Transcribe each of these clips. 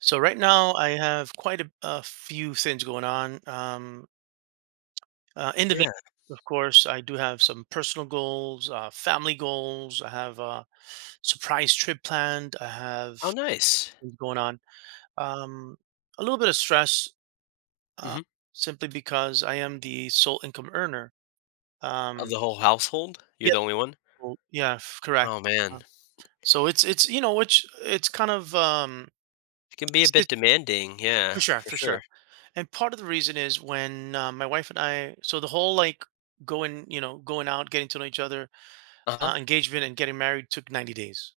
So right now I have quite a few things going on. Individual, Yeah. of course, I do have some personal goals, family goals. I have a surprise trip planned. I Oh, have nice. things going on. Um, a little bit of stress, uh, Mhm. simply because I am the sole income earner. Of Um, the whole household? You're yeah, the only one? well, yeah, correct. Oh, man. Uh, so it's you know which it's kind of It can be a bit it's- demanding, yeah, For sure, for for sure. sure. And part of the reason is when my wife and I, so the whole like going, going out, getting to know each other, Uh-huh. Engagement and getting married took 90 days.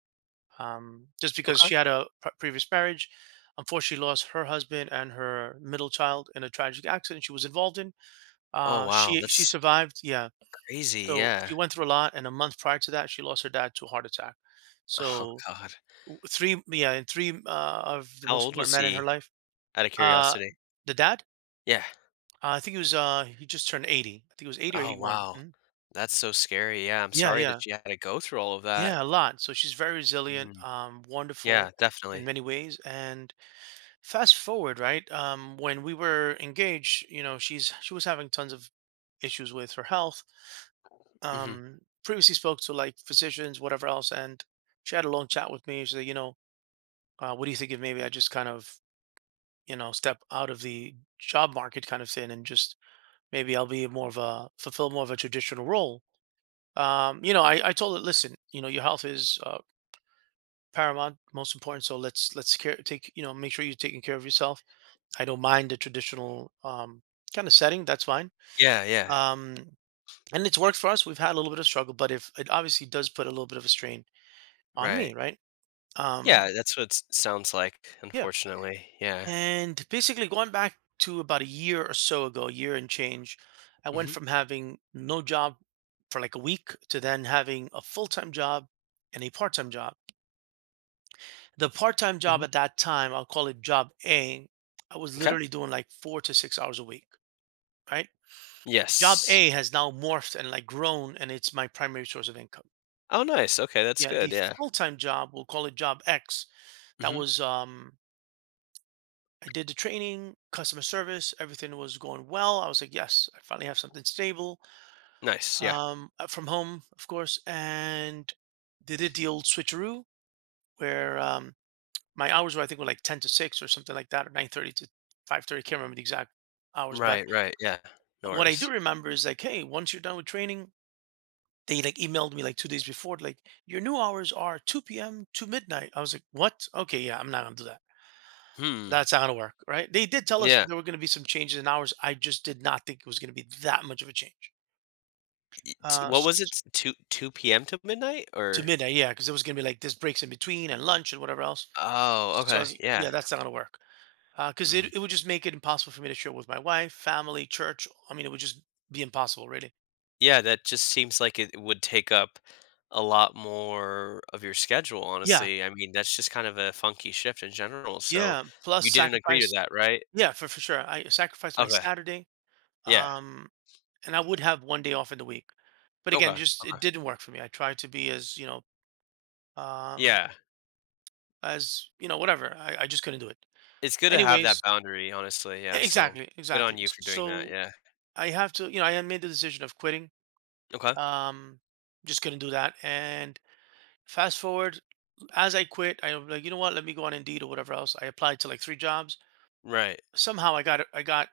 Just because Okay. she had a previous marriage. Unfortunately, lost her husband and her middle child in a tragic accident she was involved in. Oh, Uh, wow, she she that's survived, yeah. crazy, So yeah. she went through a lot, and a month prior to that, she lost her dad to a heart attack. Oh, So god. three, yeah, and three of the How most old important was men in her he? life. Out of Uh, curiosity. the dad. Yeah. I think he was he just turned 80. I think it was 80 or Oh, 81. wow. Mhm. That's so scary, yeah, I'm Yeah, sorry yeah. that you had to go through all of that. Yeah, a lot. So she's very resilient, Mm. Wonderful Yeah, in definitely. many ways. And fast forward, right? When we were engaged, you know, she was having tons of issues with her health. Mhm. Previously spoke to like physicians, whatever else, and she had a long chat with me. She said, you know, what do you think if maybe I just kind of, you know, step out of the job market kind of thing and just maybe I'll be more of a fulfill more of a traditional role. You know, I told it, listen, you know, your health is paramount, most important. So let's take, you know, make sure you're taking care of yourself. I don't mind the traditional kind of setting. That's fine. Yeah, yeah. Um, and it's worked for us. We've had a little bit of struggle, but if it obviously does put a little bit of a strain on Right. me, right? Yeah, Um, that's what it sounds like, yeah. unfortunately, yeah. And basically, going back to about a year or so ago, a year and change, I went Mhm. from having no job for like a week to then having a full time job and a part time job. The part-time job Mhm. at that time, I'll call it job A, I was Okay. literally doing like 4 to 6 hours a week, right? Job Yes. A has now morphed and like grown, and it's my primary source of income. Oh, nice. Okay, that's Yeah, good, the yeah. full-time job, we'll call it job X. That Mhm. was I did the training, customer service, everything was going well. I was like, yes, I finally have something stable. Nice, yeah. From home, of course. And they did the old switcheroo where my hours were I think were like 10 to 6 or something like that, or 9:30 to 5:30. Can't remember the exact hours, but Right, right, yeah. No what I do worries. remember is like, hey, once you're done with training, they like emailed me like 2 days before, like your new hours are 2 p.m. to midnight. I was like, what? Okay, yeah, I'm not gonna do that. Hmm, That's not gonna work, right? They did tell us yeah. there were gonna be some changes in hours. I just did not think it was gonna be that much of a change. T Uh, what was it? s- T two 2 p.m. to midnight, to or midnight, yeah, because it was gonna be like this breaks in between and lunch and whatever else. Oh, So I was okay, like, yeah. yeah, that's not gonna work, because Mhm. it would just make it impossible for me to share with my wife, family, church. I mean, it would just be impossible, really. Yeah, that just seems like it would take up a lot more of your schedule, Yeah, honestly. I mean, that's just kind of a funky shift in general, so yeah. Plus you didn't agree to sacrifice. that, right? Yeah, for sure. I sacrificed my Okay. Saturday, Yeah. um, and I would have one day off in the week. But Okay, again, just it okay. didn't work for me. I tried to be um, Yeah. as you know, whatever. I just couldn't do it. It's good to have that Anyways, boundary, honestly, yeah, so exactly, good on exactly. you for doing that, So yeah. I have to, you know, I had made the decision of quitting. Okay. Um, just couldn't do that, and fast forward, as I quit, I was like, you know what? Let me go on Indeed or whatever else. I applied to like three jobs. Right. Somehow I got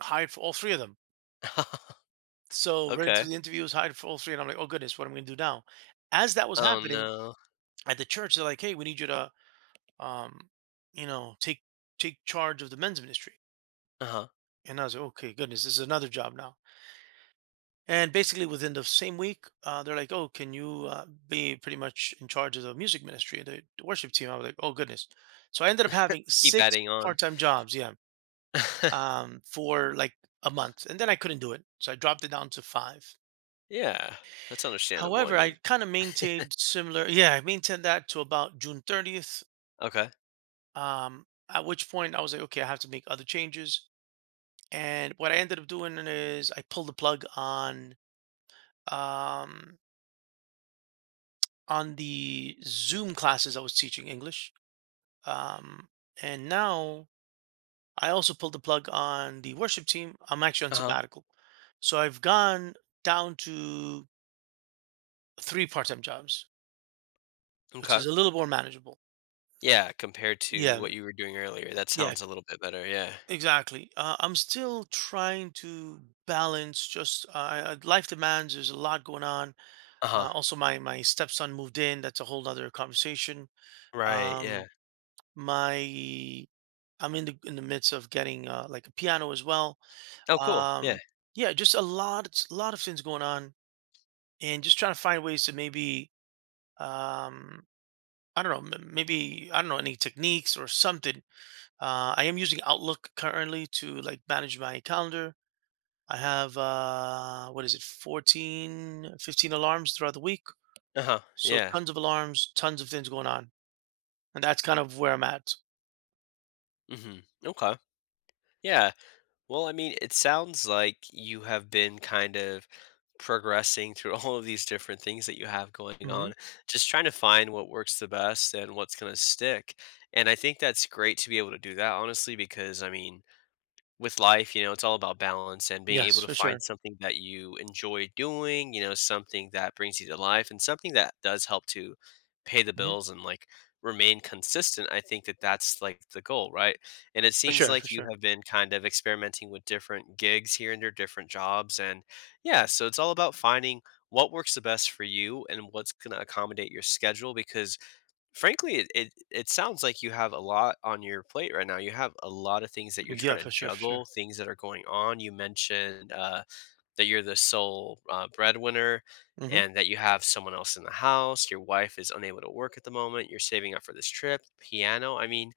hired for all three of them. So ran Okay. through the interviews, hired for all three, and I'm like, oh goodness, what am I gonna do now? As that was Oh, happening no. at the church, they're like, hey, we need you to, um, you know, take charge of the men's ministry. Uh-huh. And I was like, okay, goodness, this is another job now. And basically, within the same week, they're like, "Oh, can you be pretty much in charge of the music ministry, the worship team?" I was like, "Oh goodness!" So I ended up having Keep six adding on. part-time jobs, yeah, for like a month, and then I couldn't do it, so I dropped it down to five. Yeah, that's understandable, I However, I mean. kind of maintained similar, yeah, I maintained that to about June 30th. Okay. Um, at which point, I was like, "Okay, I have to make other changes." And what I ended up doing is I pulled the plug um, on the Zoom classes I was teaching English. Um, and now I also pulled the plug on the worship team. I'm actually on Uh-huh. sabbatical. So I've gone down to three part time jobs, which Okay. is a little more manageable. Yeah, compared to Yeah, what you were doing earlier, that yeah, sounds a little bit better, yeah. exactly. I'm still trying to balance just life demands. There's a lot going on. Uh-huh. Also, my stepson moved in. That's a whole other conversation. Right, yeah. Um, my I'm in the midst of getting like a piano as well. Oh, cool, yeah. Um, yeah, just a lot, it's a lot of things going on, and just trying to find ways to maybe, um, I don't know, maybe I don't know any techniques or something. I am using Outlook currently to like manage my calendar. I have what is it, 14, 15 alarms throughout the week, Uh-huh, so yeah. tons of alarms, tons of things going on, and that's kind of where I'm at. Mhm. Okay. Yeah. Well, I mean, it sounds like you have been kind of progressing through all of these different things that you have going hmm on, just trying to find what works the best and what's going to stick. And I think that's great to be able to do that, honestly, because I mean, with life, you know, it's all about balance and being Yes, able to for sure, find something that you enjoy doing, you know, something that brings you to life and something that does help to pay the hmm bills and like remain consistent. I think that that's like the goal, right? And it for seems sure, for like you sure. have been kind of experimenting with different gigs here and there, different jobs. And yeah, so it's all about finding what works the best for you and what's going to accommodate your schedule because frankly, it sounds like you have a lot on your plate right now. You have a lot of things that you're trying Yeah, to for sure, for juggle, sure. things that are going on. You mentioned that you're the sole breadwinner, Mhm. and that you have someone else in the house. Your wife is unable to work at the moment. You're saving up for this trip, piano. I mean,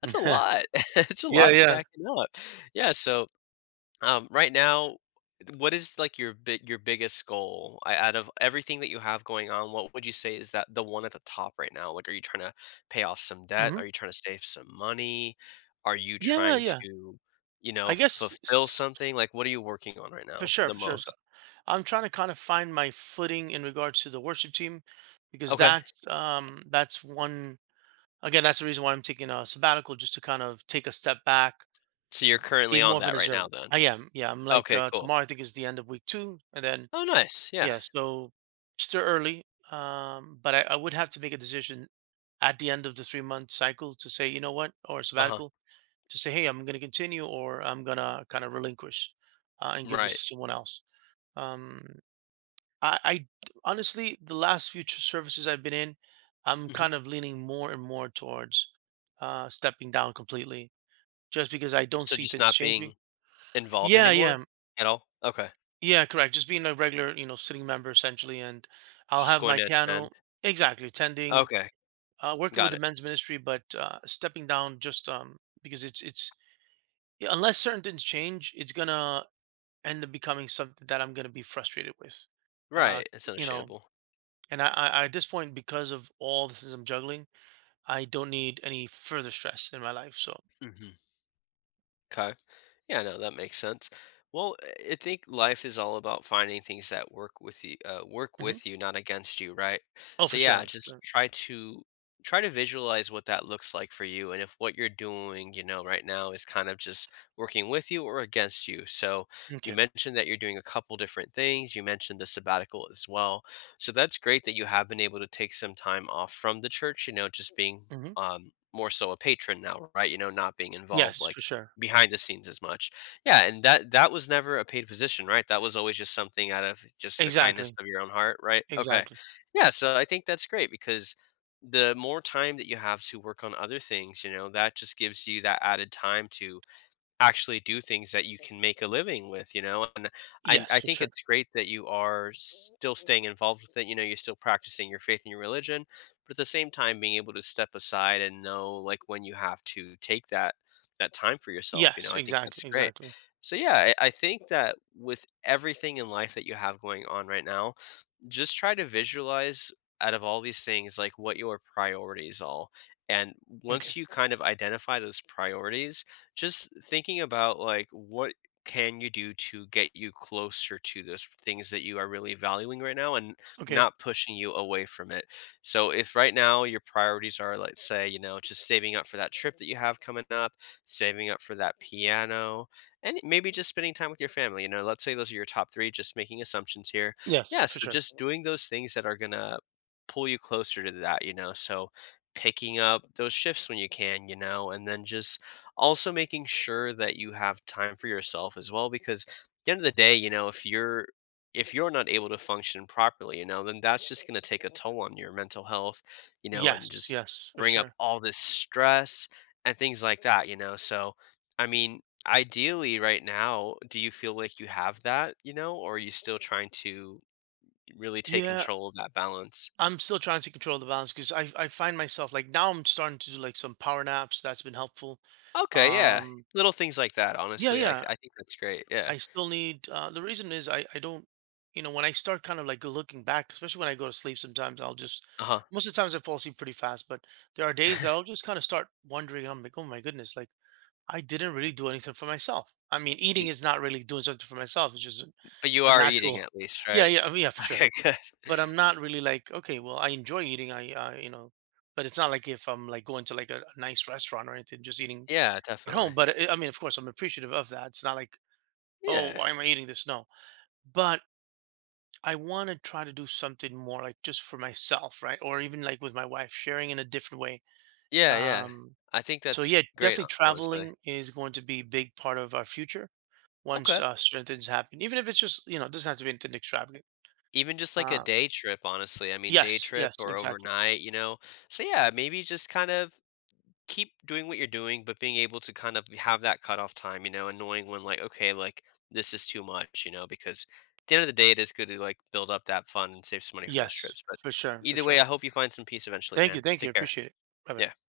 that's a lot. It's a Yeah, lot yeah. stacking up. Yeah. So right now, what is like your big your biggest goal out of everything that you have going on? What would you say is that the one at the top right now? Like, are you trying to pay off some debt? Mhm. Are you trying to save some money? Are you Yeah, trying yeah. to, you know, I guess fulfill s something? Like, what are you working on right For now sure, the for sure. So, most? I'm trying to kind of find my footing in regards to the worship team because Okay, that's one again, that's the reason why I'm taking a sabbatical just to kind of take a step back, so you're currently be on more of an that right now, observer. then. I am, yeah, I'm like, Okay, cool. tomorrow I think is the end of week 2, and then Oh, nice. Yeah. yeah, so still early, but I would have to make a decision at the end of the 3-month cycle to say, "You know what?" or Uh huh. sabbatical to say, hey, I'm going to continue or I'm going to kind of relinquish and give this Right. to someone else. Um, I Honestly, the last few services I've been in, I'm Hmm. kind of leaning more and more towards stepping down completely just because I don't So see just things not changing. being involved Yeah, yeah, anymore at all. Okay. yeah, correct. Just being a regular, you know, sitting member essentially. And I'll Just have going my to attend. piano exactly attending, Okay. Working with Got the it. men's ministry, but stepping down just because unless certain things change, it's gonna end up becoming something that I'm going to be frustrated with. Uh, Right, it's you know, understandable. and I at this point, because of all the things I'm juggling, I don't need any further stress in my life. So, Mhm. Okay. Yeah, no, that makes sense. Well, I think life is all about finding things that work mhm. with you, not against you, right? Oh, So for yeah, sure, for just sure. try to try to visualize what that looks like for you, and if what you're doing, you know, right now is kind of just working with you or against you. So you Okay. mentioned that you're doing a couple different things. You mentioned the sabbatical as well. So that's great that you have been able to take some time off from the church. You know, just being Hmm. More so a patron now, right? You know, not being involved Yes, for like sure. behind the scenes as much. Yeah, and that that was never a paid position, right? That was always just something out of just the kindness Exactly. of your own heart, right? Okay. Exactly. Yeah, so I think that's great because the more time that you have to work on other things, you know, that just gives you that added time to actually do things that you can make a living with, you know? And I Yes, I for think sure. it's great that you are still staying involved with it, you know, you're still practicing your faith and your religion, but at the same time being able to step aside and know like when you have to take that that time for yourself, you know? Yes, I think that's exactly. great. Exactly. So yeah, I think that with everything in life that you have going on right now, just try to visualize out of all these things like what your priorities are, and Okay. once you kind of identify those priorities, just thinking about like what can you do to get you closer to those things that you are really valuing right now and Okay. not pushing you away from it. So if right now your priorities are, let's say, you know, just saving up for that trip that you have coming up, saving up for that piano, and maybe just spending time with your family, you know, let's say those are your top three, just making assumptions here. Yes, Yeah, for so sure. just doing those things that are gonna pull you closer to that, you know. So picking up those shifts when you can, you know, and then just also making sure that you have time for yourself as well, because at the end of the day, you know, if you're not able to function properly, you know, then that's just gonna take a toll on your mental health, you know, and Yes, just yes, for bring up sure. all this stress and things like that, you know. So I mean, ideally right now, do you feel like you have that, you know, or are you still trying to really take Yeah, control of that balance. I'm still trying to control the balance because I find myself like now I'm starting to do like some power naps. That's been helpful. Okay, yeah, Um, little things like that, yeah, honestly, like, yeah. I think that's great, yeah. I still need the reason is I don't, you know, when I start kind of like looking back, especially when I go to sleep, sometimes I'll just Uh-huh. most of the times I fall asleep pretty fast, but there are days that I'll just kind of start wondering. I'm like, oh my goodness, like I didn't really do anything for myself. I mean, eating Y is not really doing something for myself. It's just but you a are eating natural, at least, yeah, right? yeah, I mean, yeah, for sure. Okay, good. But I'm not really like, okay, well, I enjoy eating. You know, but it's not like if I'm like going to like a nice restaurant or anything, just eating Yeah, at home. definitely. But I mean, of course, I'm appreciative of that. It's not like oh, Yeah. why am I eating this? No, but I want to try to do something more like just for myself, right? Or even like with my wife, sharing in a different way. Yeah, yeah. Um, I think so that's yeah, great, definitely ho honestly. traveling is going to be a big part of our future once Okay. Certain things happen, even if it's just you know it doesn't have to be anything extravagant. Even just, like, a Uh, day trip, honestly, I mean, day yes, trip yes, or exactly. overnight, you know? So, yeah, maybe just kind of keep doing what you're doing, but being able to kind of have that cutoff time, you know, and knowing when like, okay, like this is too much, you know, because at the end of the day, it is good to like build up that fun and save some money for those Yes, trips. But for sure, for either way, I sure. hope you find some peace eventually, man. Thank you, Take care. appreciate it. Bye bye. Yeah.